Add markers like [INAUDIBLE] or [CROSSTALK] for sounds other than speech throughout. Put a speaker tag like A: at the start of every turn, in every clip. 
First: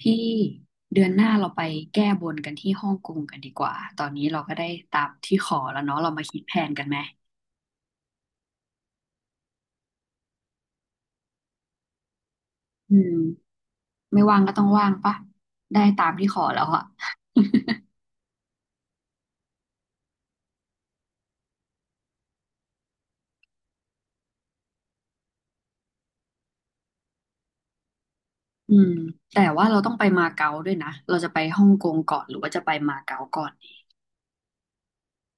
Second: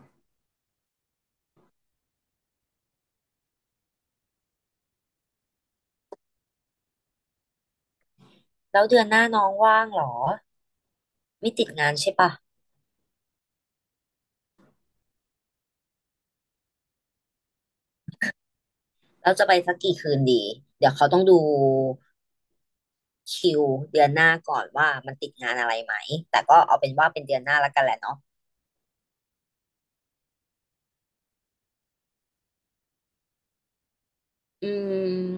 A: พี่เดือนหน้าเราไปแก้บนกันที่ฮ่องกงกันดีกว่าตอนนี้เราก็ได้ตามที่ขอแล้วเนาะเรามาคิดแผนกันไหม
B: แล้วเดือนหน้าน้องว่างเหรอไม่ติดงานใช่ปะ
A: อืมไม่ว่างก็ต้องว่างปะได้ตามที่ขอแล้วอะ [LAUGHS]
B: แล้วจะไปสักกี่คืนดีเดี๋ยวเขาต้องดูคิวเดือนหน้าก่อนว่ามันติดงานอะไรไหมแต่ก็เอาเป็นว่าเป็นเดือนหน้าและกันแหละเนาะ
A: อืมแต่ว่าเราต้องไปมาเก๊าด้วยนะ เราจะไปฮ่องกงก่อนหรือว่าจะไปมาเก๊าก่อนดี
B: อืม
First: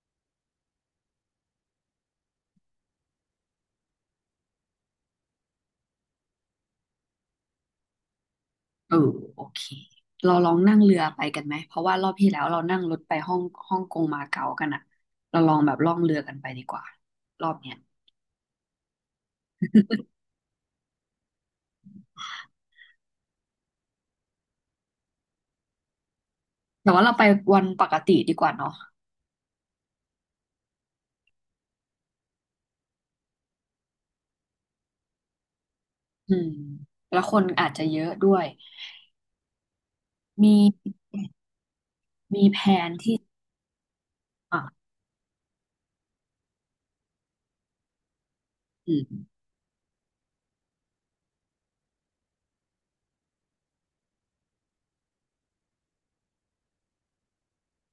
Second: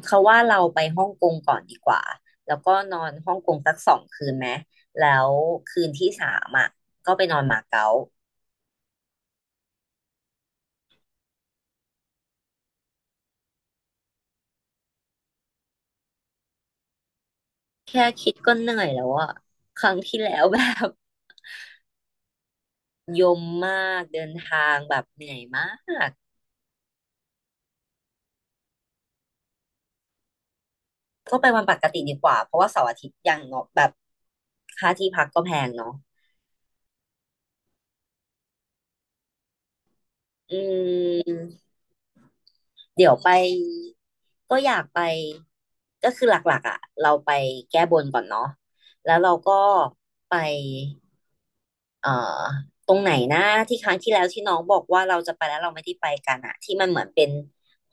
B: เขาว่าเราไปฮ่องกงก่อนดีกว่าแล้วก็นอนฮ่องกงสักสองคืนไหมแล้วคืนที่สามอ่ะก็ไปนอนมาเก๊า
A: เออโอเค เราลองนั่งเรือไปกันไหม เพราะว่ารอบที่แล้วเรานั่งรถไปฮ่องฮ่องกงมาเก๊ากันอะเราลองแบบล่องเรือกันไปดีกว่ารอบเนี้ย
B: แค่คิดก็เหนื่อยแล้วอ่ะครั้งที่แล้วแบบ [LAUGHS] ยมมากเดินทางแบบเหนื่อยมาก
A: แต่ว่าเราไปวันปกติดีกว่าเนาะ
B: ก็ไปวันปกติดีกว่าเพราะว่าเสาร์อาทิตย์ยังเนาะแบบค่าที่พักก็แพงเนาะ
A: อืมแล้วคนอาจจะเยอะด้วยมี
B: อืมเดี๋ยวไปก็อยาก
A: อ่ะ
B: ไปก็คือหลักๆอ่ะเราไปแก้บนก่อนเนาะ
A: อื
B: แล้วเรา
A: ม
B: ก็ไปเอ่อตรงไหนนะที่ครั้งที่แล้วที่น้องบอกว่าเราจะไปแล้วเราไม่ได้ไปกันอะที่มันเหมือนเป็น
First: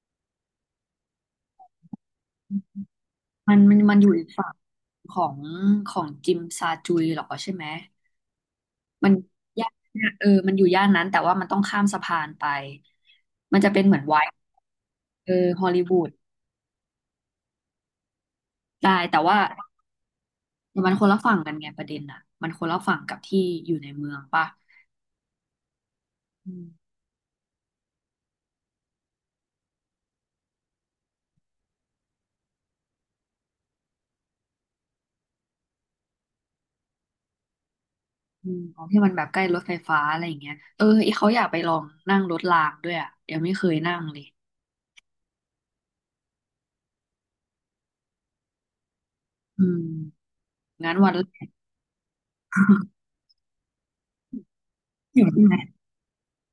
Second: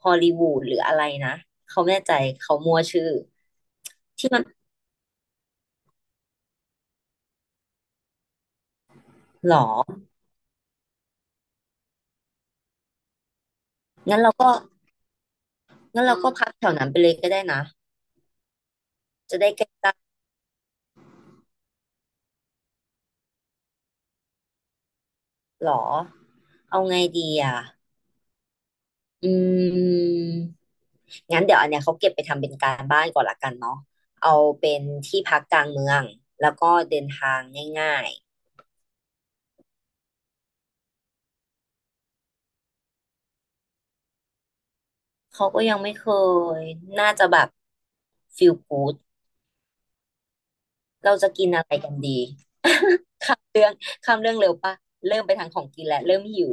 B: ฮอลลีวูดหรืออะไรนะเขาไม่แน่ใจเขามั่วชื่อ
A: มันอยู่อีก
B: ที่มัน
A: ฝั่งของของจิมซาจุยเหรอใช่ไหมมัน
B: หรอ
A: ย่านเออมันอยู่ย่านนั้นแต่ว่ามันต้องข้ามสะพานไปมันจะเป็นเหมือนไว
B: งั้นเรา
A: ท์
B: ก็
A: เออฮอลลีวู
B: งั้น
A: ด
B: เราก็พักแถวนั้นไปเลยก็ได้นะ
A: ได้แต่ว่า
B: จะได้ใกล้
A: มันคนละฝั่งกันไงประเด็นน่ะมันคนละฝั่งกับที่อยู่ในเมืองป่ะ
B: หรอ
A: อื
B: เอา
A: ม
B: ไงดีอ่ะอืมงั้นเดี๋ยวอันเนี้ยเขาเก็บไปทำเป็นการบ้านก่อนละกันเนาะเอาเป็นที่พักกลางเมืองแล้วก็เดินทางง่าย
A: อืมของที่มันแบบใกล้รถไฟฟ้าอะไรอย่างเงี้ยเอออีเขาอยากไปลองนั่งรถรางด้วยอ่ะยังไม่เคยนั่งเลย
B: ๆเขาก็ยังไม่เคยน่าจะแบบฟิลกูด
A: อืมงั้นวัน
B: เรา
A: แร
B: จะกิ
A: ก
B: นอะไรกันดี
A: [LAUGHS]
B: ข้ามข้ามเรื่องเร็วปะเริ่
A: ถึ
B: ม
A: ง
B: ไป
A: ใช่
B: ทาง
A: ไหม
B: ของกินแล้วเริ่มหิว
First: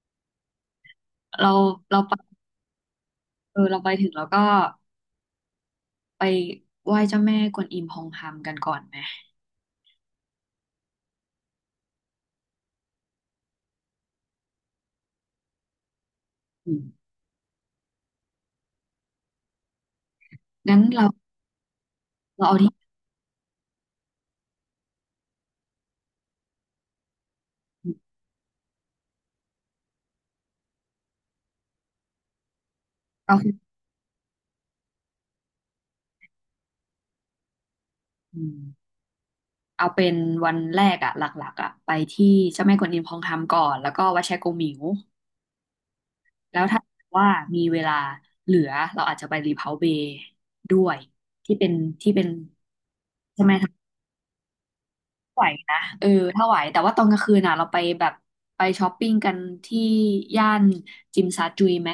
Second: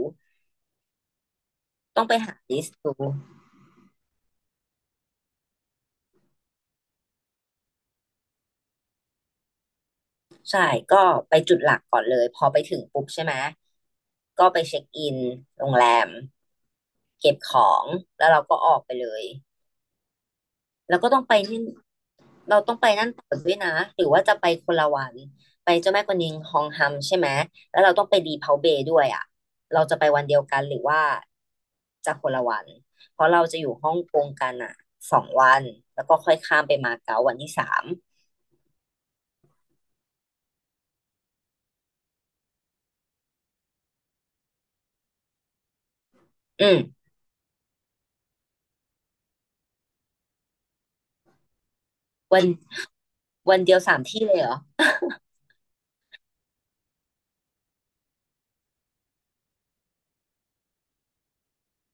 A: เราเรา
B: ต้อง
A: ไป
B: ไปหาลิสต์ดู
A: เออเราไปถึงแล้วก็ไปไหว้เจ้าแม่กวนอิมพองฮามกันก่อนไหม
B: ใช่ก็ไปจุดหลักก่อนเลยพอไปถึงปุ๊บใช่ไหมก็ไปเช็คอินโรงแรม
A: อืม
B: เก็บของแล้วเราก็ออกไปเลย
A: งั้น
B: แล้ว
A: เรา
B: ก็ต้องไปที่
A: เราเอา
B: เรา
A: ที่
B: ต้องไปนั่นต่อด้วยนะหรือว่าจะไปคนละวันไปเจ้าแม่กวนอิมฮองฮัมใช่ไหมแล้วเราต้องไปดีเพาเบย์ด้วยอ่ะเราจะไปวันเดียวกันหรือว่าจะคนละวันเพราะ
A: เอา
B: เราจะอยู่ฮ่องกงกันอ่ะสองวันแล้วก็ค่อยข้ามไปมาเก๊าวันที่สาม
A: อืมเอาเป็นวันแรกอะหลักๆอะไปที่เจ้าแม่กวนอิมพองฮามก่อนแล้วก็วัดแชโกมิวแล้ว
B: อื
A: ถ้า
B: ม
A: ว่ามีเวลาเหลือเราอาจจะไปรีเพาเบย์ด้วยที่เป็นที่เป็น
B: วัน
A: ใช่ไหม
B: วัน
A: ถ้า
B: เดียวสามที่เลยเหรอ
A: ไหวนะเออถ้าไหวแต่ว่าตอนกลางคืนน่ะเราไปแบบไปช้อปปิ้งกันที่ย่านจิมซาจุยไหม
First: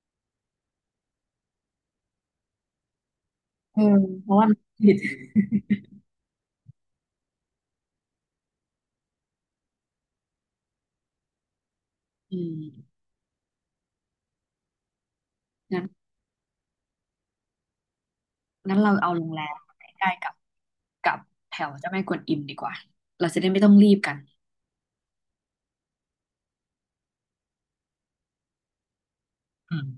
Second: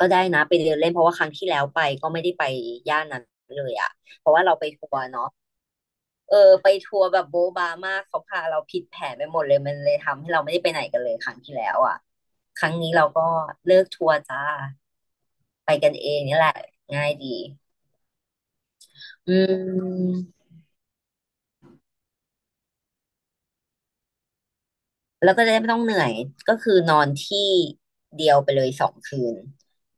B: ก็ได้นะไปเดินเล่นเพราะว่าครั้งที่แล้วไปก็ไม่ได้ไปย่านนั้นเลย
A: เออ
B: อ่ะเพ
A: เพ
B: ราะ
A: ราะ
B: ว่า
A: ว่า
B: เราไปทั
A: ผิ
B: ว
A: ด
B: ร์เนาะ เออไปทัวร์แบบโบ๊ะบามากเขาพาเราผิดแผนไปหมดเลยมันเลยทำให้เราไม่ได้ไปไหนกันเลยครั้งที่แล้วอ่ะ
A: อื
B: ครั้งนี้
A: ม
B: เราก็เลิกทัวร์จ้าไป
A: งั้น
B: กันเองนี่แหละง่ายดี
A: งั้นเราเอาโรง
B: อื
A: แรมใกล้ๆ
B: ม
A: กับกับแถวเจ้าแม่กวนอิมดีกว่าเราจะได้ไม่ต้องรีบกัน
B: แล้วก็จะได้ไม่ต้องเหนื่อยก็คือนอนที่เดียวไปเลยสองคืน
A: อืม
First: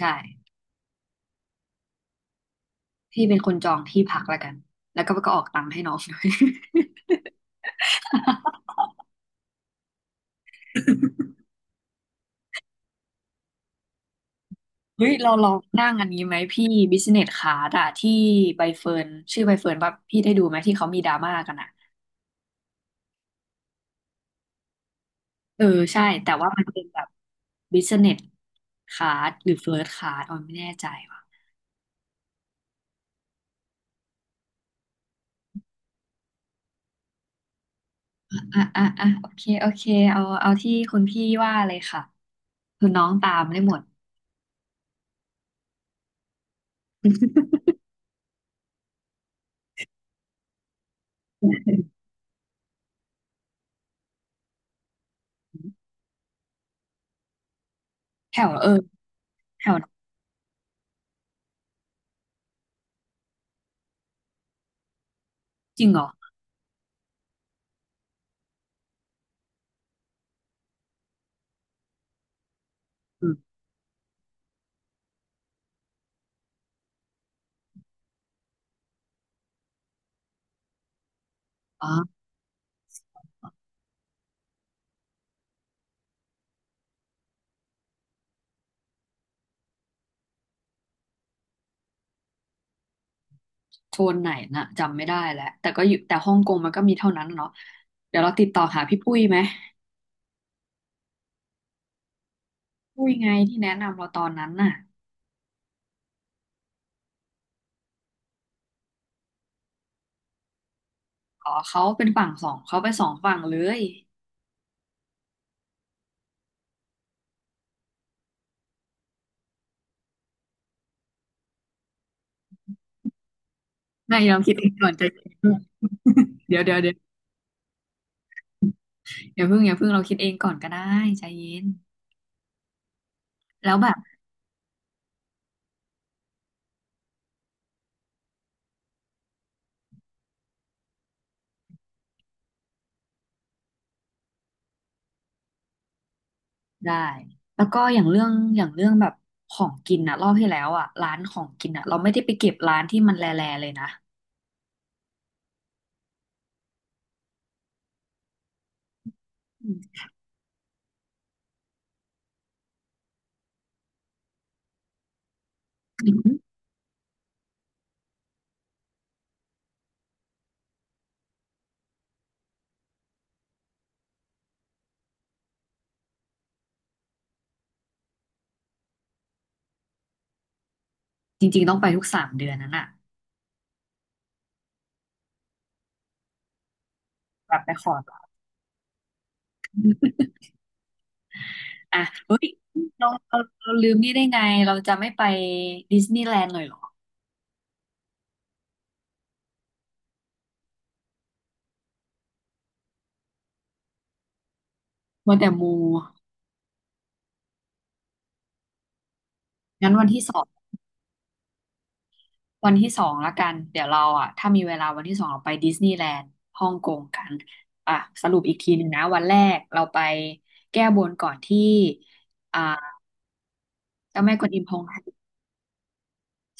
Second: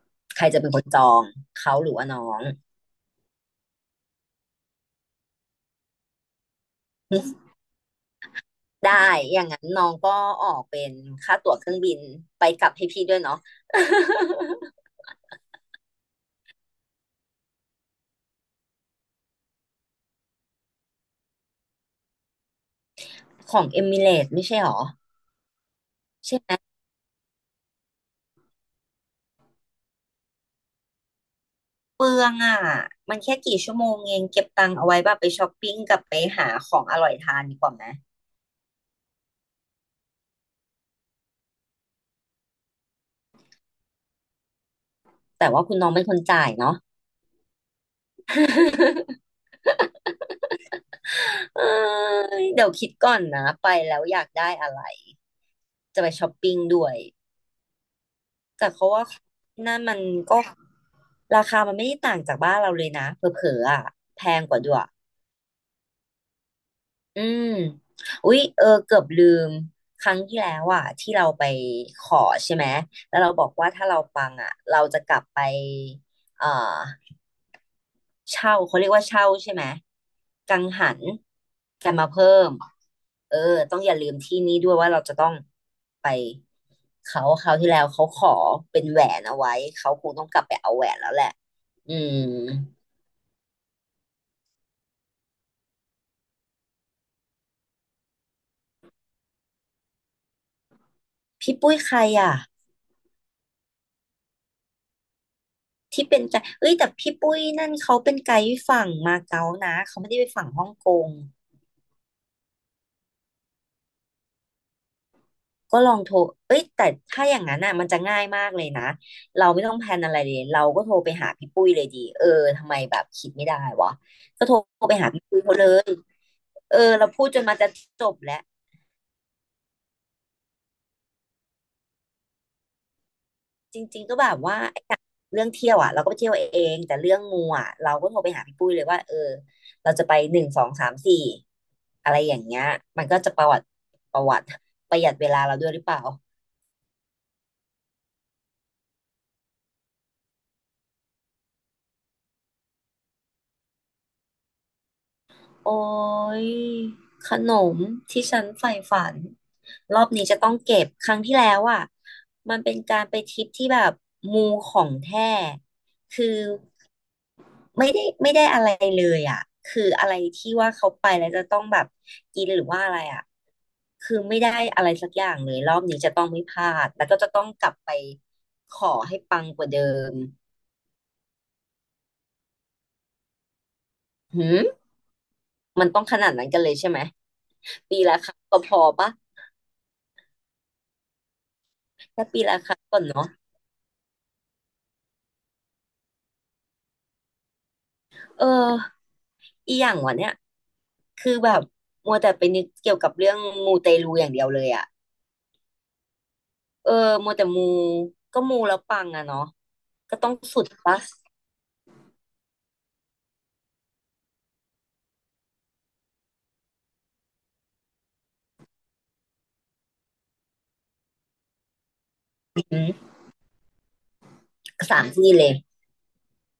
A: ใช่
B: ใครจะเป็นคนจองเขาหรือว่าน้อง
A: พี่เป็นคนจองที่พักแล้วกันแล้วก็ก็ออกตังค์ให้น้องด้วย
B: [LAUGHS] ได้อย่างนั้นน้องก็ออกเป็นค่าตั๋วเครื่องบินไปกลับให้พี่ด้วยเนาะ
A: [LAUGHS] เฮ้ย [LAUGHS] เราลองนั่งอันนี้ไหมพี่บิสเนสคลาสอะที่ใบเฟิร์นชื่อใบเฟิร์นว่าพี่ได้ดูไหมที่เขามีดราม่ากันอะ
B: [LAUGHS] ของเอมิเรตไม่ใช่หรอ
A: เออใช่แต่ว่ามันเป็นแบบบิสเนสคลาสหรือเฟิร์ c คลาสออนไม่แน่ใจว่ะ
B: เปลืองอ่ะมันแค่กี่ชั่วโมงเองเก็บตังค์เอาไว้แบบไปช้อปปิ้งกับไปหาของอร่อยทานดีกว่าไหม
A: อ่ะอ่ะอ่ะโอเคโอเคเอาเอาที่คุณพี่ว่าเลยค่ะคือน้องตามได้หมด
B: แต่ว่าคุณน้องเป็นคนจ่ายเนาะ
A: [LAUGHS]
B: [LAUGHS] เอ้ยเดี๋ยวคิดก่อนนะไปแล้วอยากได้อะไรจะไปช้อปปิ้งด้วย
A: แถวเอ
B: แต่
A: อ
B: เขาว่า
A: แถว
B: นั่นมันก็ราคามันไม่ได้ต่างจากบ้านเราเลยนะเผลอๆอ่ะแพงกว่าด้วย
A: จริงเหรอ
B: อืมอุ๊ยเออเกือบลืมครั้งที่แล้วอ่ะที่เราไปขอใช่ไหมแล้ว
A: อื
B: เรา
A: ม
B: บอกว่าถ้าเราปังอ่ะเราจะกลับไปเอ่อเช่าเขาเรียกว่าเช่าใช่ไหมกังหัน
A: อ๋
B: กันมา
A: อ
B: เพิ่มเออต้องอย่าลืมที่นี้ด้วยว่าเราจะต้องไปเขาคราวที่แล้วเขาขอเป็นแหวนเอาไว้เขาคงต้องกลับไปเอาแหวนแล้วแหละอืม
A: โซนไหนน่ะจำไม่ได้แล้วแต่ก็อยู่แต่ฮ่องกงมันก็มีเท่านั้นเนาะเดี๋ยวเราติดต่อหาพี่ปุ้ยไหม
B: พี่ปุ้ยใครอ่ะ
A: ปุ้ยไงที่แนะนำเราตอนนั้นน่ะ
B: ที่เป็นใจเอ้ยแต่พี่ปุ้ยนั่นเขาเป็นไกด์ฝั่งมาเก๊านะเขาไม่ได้ไปฝั่งฮ่องกง
A: อ๋อเขาเป็นฝั่งสองเขาไปสองฝั่งเลย
B: ก็ลองโทรเอ้ยแต่ถ้าอย่างนั้นน่ะมันจะง่ายมากเลยนะเราไม่ต้องแพลนอะไรเลยเราก็โทรไปหาพี่ปุ้ยเลยดีเออทำไมแบบคิดไม่ได้วะ
A: ไม่เรา
B: ก็
A: คิ
B: โทร
A: ดเองก่อน
B: ไป
A: ใจ
B: หาพี่
A: เย็
B: ปุ้ย
A: น
B: เขาเลย
A: [LAUGHS] เดี๋ยว
B: เอ
A: เดี๋ย
B: อ
A: วเดี๋ยว
B: เราพูดจนมาจะจบแล้ว
A: อย่าเพิ่งเราคิดเองก่อนก็ได้ใจเย็นแล้ว
B: จ
A: แบบ
B: ริงๆก็แบบว่าไอ้อย่างเรื่องเที่ยวอ่ะเราก็ไปเที่ยวเองแต่เรื่องมูอ่ะเราก็โทรไปหาพี่ปุ้ยเลยว่าเออเราจะไปหนึ่งสองสามสี่อะไรอย่างเงี้ยมันก็จะประวัติประหยัดเวลาเราด้วยหรือเปล่า
A: ได้แล้วก็อย่างเรื่องอย่างเรื่องแบบของกินอะรอบที่แล้วอะร้านของกินอะเราไม่ได้ไปเก็บร้านที่มันแลแลเลยนะ
B: โอ้ยขนมที่ฉันใฝ่ฝัน
A: อื
B: ร
A: ม
B: อบนี้จะต้องเก็บครั้งที่แล้วอ่ะมันเป็นการไปทริปที่แบบมูของแท้คือ ไม่ได้ไม่ได้อะไรเลยอ่ะคืออะไรที่ว่าเขาไปแล้วจะต้องแบบกินหรือว่าอะไรอ่ะคือไม่ได้อะไรสักอย่างเลยรอบนี้จะต้องไม่พลาดแล้วก็จะต้องกลับไปขอให้ปังกว่าเดิม
A: จริงๆต้องไปทุกสามเดือนนั้นอะ
B: หืมมันต้องขนาดนั้นกันเลยใช่ไหม
A: แบบไปขอ
B: ปีละ
A: ก่อน
B: ครั้งก็พอปะ
A: อะ
B: ถ้า
A: เฮ้
B: ปี
A: ย
B: ละครั้งก่อน
A: เรา
B: เนาะ
A: เราเราลืมนี่ได้ไงเราจะไม่ไปดิสนีย์แลนด์เลยเหรอ
B: เอออีอย่างวะเนี่ยคือแบบมัวแต่ไปนึกเกี่ยวกับเรื่องมูเตลูอย่างเดียวเลยอ่ะ
A: มัวแต่มู
B: เออมัวแต่มูก็มูแล้วปังอะเนาะ
A: งั้นวัน
B: ก็
A: ที่
B: ต้อ
A: ส
B: ง
A: อง
B: สุดปะ
A: วันที่สองละกันเดี๋ยวเราอะถ้ามีเวลาวันที่สองเราไปดิสนีย์แลนด์ฮ่องกงกันอ่ะสรุปอีกทีหนึ่งนะวันแรกเราไปแก้บนก่อนที่อ่า
B: อื
A: เจ้าแม่กวนอิมพง
B: สามที่เลย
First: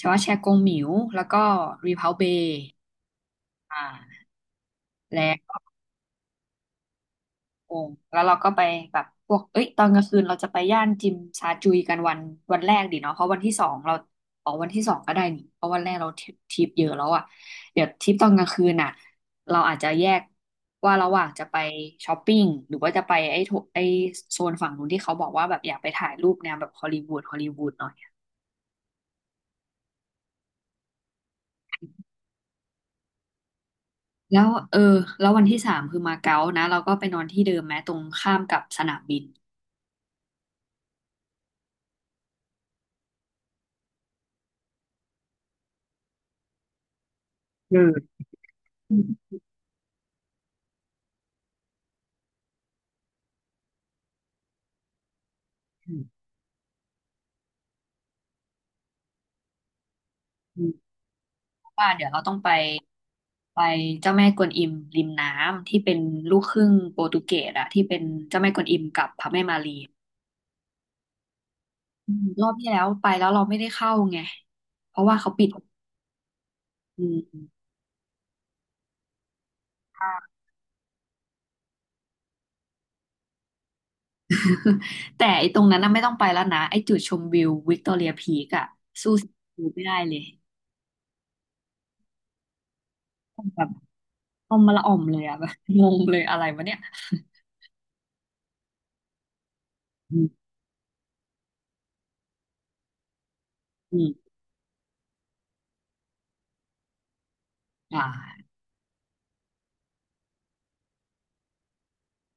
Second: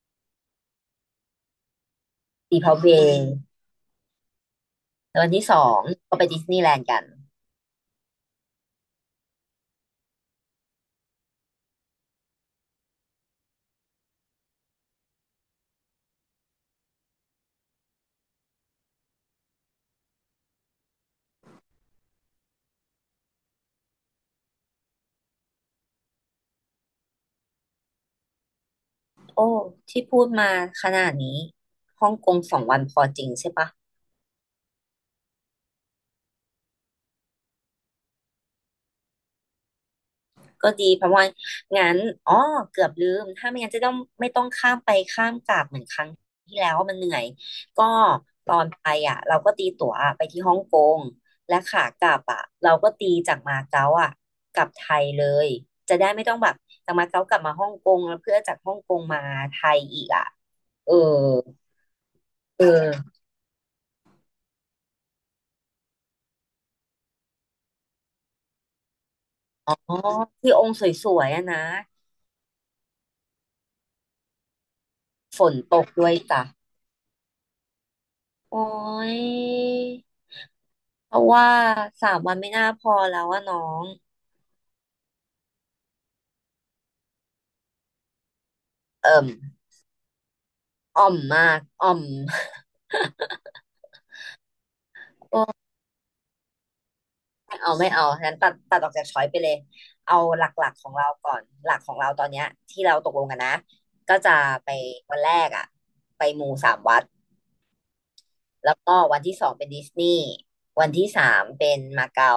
A: ชาวาแชกงหมิวแล้วก็รีเพาเบ
B: ดี
A: ย์
B: พาวเวย์
A: อ่า
B: แล้
A: แล้
B: ววัน
A: ว
B: ที่สอ
A: ก็
B: งก็ไปดิสนีย์แลนด์กัน
A: กงแล้วเราก็ไปแบบพวกเอ้ยตอนกลางคืนเราจะไปย่านจิมซาจุยกันวันวันแรกดีเนาะเพราะวันที่สองเราออกวันที่สองก็ได้นี่เพราะวันแรกเราทริปเยอะแล้วอ่ะเดี๋ยวทริปตอนกลางคืนอ่ะเราอาจจะแยกว่าระหว่างจะไปช้อปปิ้งหรือว่าจะไปไอ้โถไอ้โซนฝั่งนู้นที่เขาบอกว่าแบบอยากไปถ่ายรูปแนวแบบฮอลลีวูดหน่อย
B: โอ้ที่พูดมาขนาดนี้ฮ่องกงสองวันพอจริงใช่ปะ
A: แล้วเออแล้ววันที่สามคือมาเก๊านะเราก็ไปนอนที่เดิมแม้ตรงข้ามกับสนามบิน
B: ก็ดีเพราะว่างั้นอ๋อเกือบลืมถ้าไม่งั้นจะต้องไม่ต้องข้ามไปข้ามกลับเหมือนครั้งที่แล้วมันเหนื่อย
A: อื
B: ก็
A: ม
B: ตอนไป
A: อื
B: อ่ะ
A: ม
B: เราก็ตีตั๋วไปที่ฮ่องกงและขากลับอ่ะเราก็ตีจากมาเก๊าอ่ะกลับไทยเลย
A: อื
B: จะ
A: ม
B: ได้ไม่ต้องแบบจากมาเก๊ากลับมาฮ่องกงแล้วเพื่อจากฮ่องกงมาไทยอีกอ่ะ
A: อืม
B: เออ
A: เพราะว่าเดี๋ยวเราต้องไป
B: เออ
A: ไปเจ้าแม่กวนอิมริมน้ำที่เป็นลูกครึ่งโปรตุเกสอะที่เป็นเจ้าแม่กวนอิมกับพระแม่มา
B: อ๋อ
A: รี
B: ที่องค์สวยๆอะนะ
A: อืมรอบที่แล้วไปแล้วเราไม่ได้เข้าไงเพราะว่าเขา
B: ฝ
A: ปิด
B: นตกด้วยจ้ะ
A: อืม
B: โอ้ย
A: [LAUGHS]
B: เพราะว่าสามวันไม่น่าพอแล้วอะน้อง
A: แต่ไอ้ตรงนั้นน่ะไม่ต้องไปแล้วนะไอ้จุดชมวิววิกตอเรียพีกอะสู้
B: เอิ่ม
A: สีวิวไม่ได้เลย
B: อ่อมมาก อ่อม [LAUGHS]
A: แบบออมมาละออมเลย
B: โอ
A: อะ [LAUGHS] แบบ
B: ้
A: งงเลยอะไรวะเนี่ย
B: ไม่เอาไม่เอางั้นตัดตัดออกจากช้อยไปเลย เอา
A: อืม
B: หลักๆของเราก่อนหลักของเราตอนเนี้ยที่เราตกลงกันนะ
A: อืม
B: ก็จะไปวันแรกอ่ะไปมูสามวัด
A: อ่า
B: แล้วก็วันที่สองเป็นดิสนีย์วันที่สามเป็นมาเก๊า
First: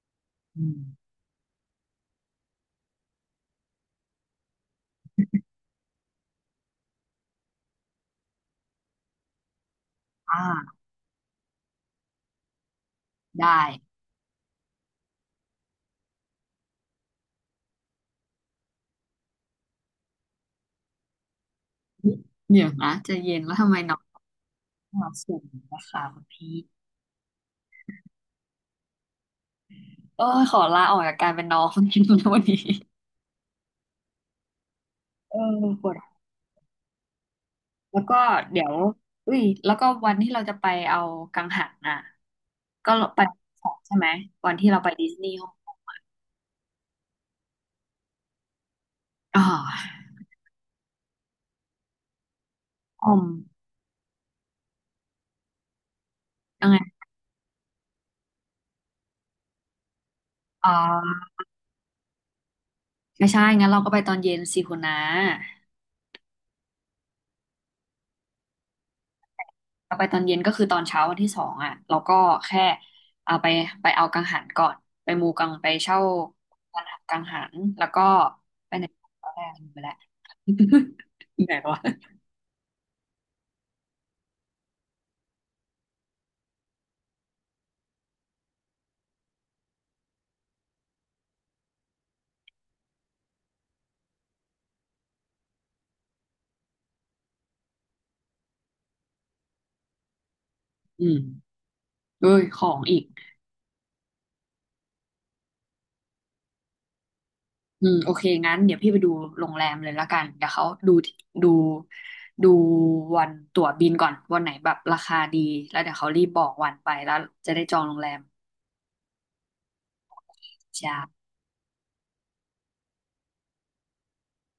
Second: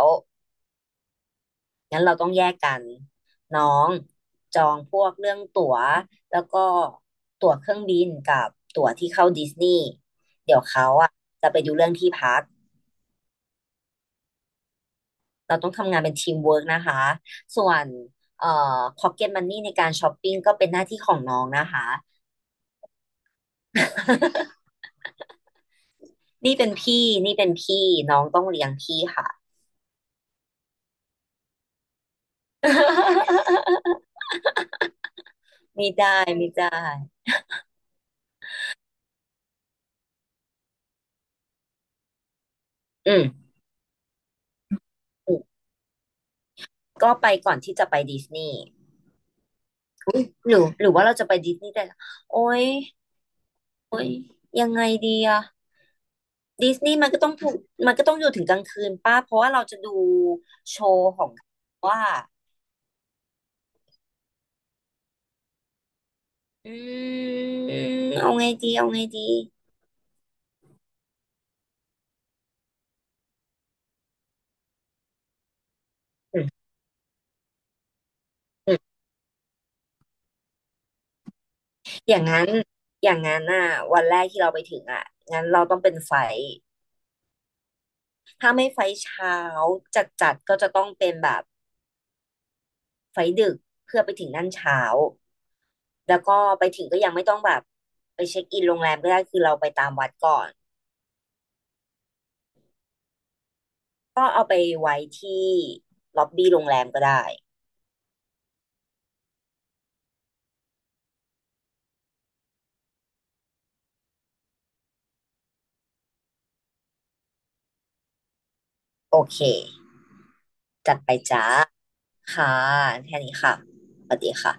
A: อืม
B: งั้นเราต้องแยกกันน้องจองพวกเรื่องตั๋วแล้วก็ตั๋วเครื่องบินกับตั๋วที่เข้าดิสนีย์เดี๋ยว
A: อ่า
B: เขาอ่ะจะไปดูเรื่องที่พัก
A: ได้
B: เราต้องทำงานเป็นทีมเวิร์กนะคะส่วนเอ่อพ็อกเก็ตมันนี่ในการช้อปปิ้งก็เป็นหน้าที่ของน้องนะคะ
A: [LAUGHS] เนี่ยนะใจะเย็นแล้วทำไม
B: [LAUGHS]
A: มาสูงนะคะคุณ
B: นี่
A: พี่
B: เป็นพี่นี่เป็นพี่น้องต้องเลี้ยงพี่ค่ะ
A: เออขอลาออกจากการเป็นน้อง [LAUGHS] คนนี้นะวันนี้
B: [LAUGHS]
A: เออป
B: ไม่
A: วด
B: ได้ไม่ได้
A: หัวแล้วก็เดี๋ยวอุ้ยแล้วก็วันที่เราจะไปเอากังหันน่ะก็
B: อื
A: ไป
B: ม
A: สองใช่ไหมวันที่เราไปดิสนี
B: อื
A: ย์ฮ่อง
B: ม
A: กง
B: ก็ไปก่อนที่จะไปดิสนีย์
A: อ๋อ
B: หรือหรือว่าเราจะไปดิสนีย์แต่ละโอ้ย
A: ออม
B: โอ้ยยังไงดีอะ
A: ยัง
B: ดิ
A: ไง
B: สนีย์มันก็ต้องถูกมันก็ต้องอยู่ถึงกลางคืนป้าเพราะว่าเราจะดู
A: อ๋
B: โชว์ข
A: อ
B: องว่า
A: ไม่ใช่งั้นเราก็ไปตอนเย็นสิคุณนะ
B: อืมเอาไงดีเอาไงดี
A: เอาไปตอนเย็นก็คือตอนเช้าวันที่สองอ่ะเราก็แค่เอาไปไปเอากังหันก่อนไปมูกังไปเช่า
B: อืม
A: กังหันแล้วก็ไป
B: อื
A: ไหน
B: ม
A: ก็ได้ลืมไปแล้ว [LAUGHS] ไหนวะ
B: อย่างนั้นอย่างนั้นอ่ะวันแรกที่เราไปถึงอ่ะงั้นเราต้องเป็นไฟท์ถ้าไม่ไฟท์เช้าจัดจัดก็จะต้องเป็นแบบไฟท์ดึกเพื่อไปถึงนั่นเช้าแล้วก็ไปถึงก็ยังไม่ต้องแบบไปเช็คอินโรงแรมก็ได้คือเราไปตามวัดก่อน
A: อืมเอ้ยของอีก
B: ก็เอาไปไว้ที่ล็อบบี้โรงแรมก็ได้
A: อืมโอเคงั้นเดี๋ยวพี่ไปดูโรงแรมเลยละกันเดี๋ยวเขาดูดูวันตั๋วบินก่อนวันไหนแบบราคาดีแล้วเดี๋ยวเขารีบบอกวันไปแล้วจะได้จองโรงแรม
B: โอเค
A: จ้า
B: จัดไปจ้าค่ะแค่นี้ค่ะสวัสดีค่ะ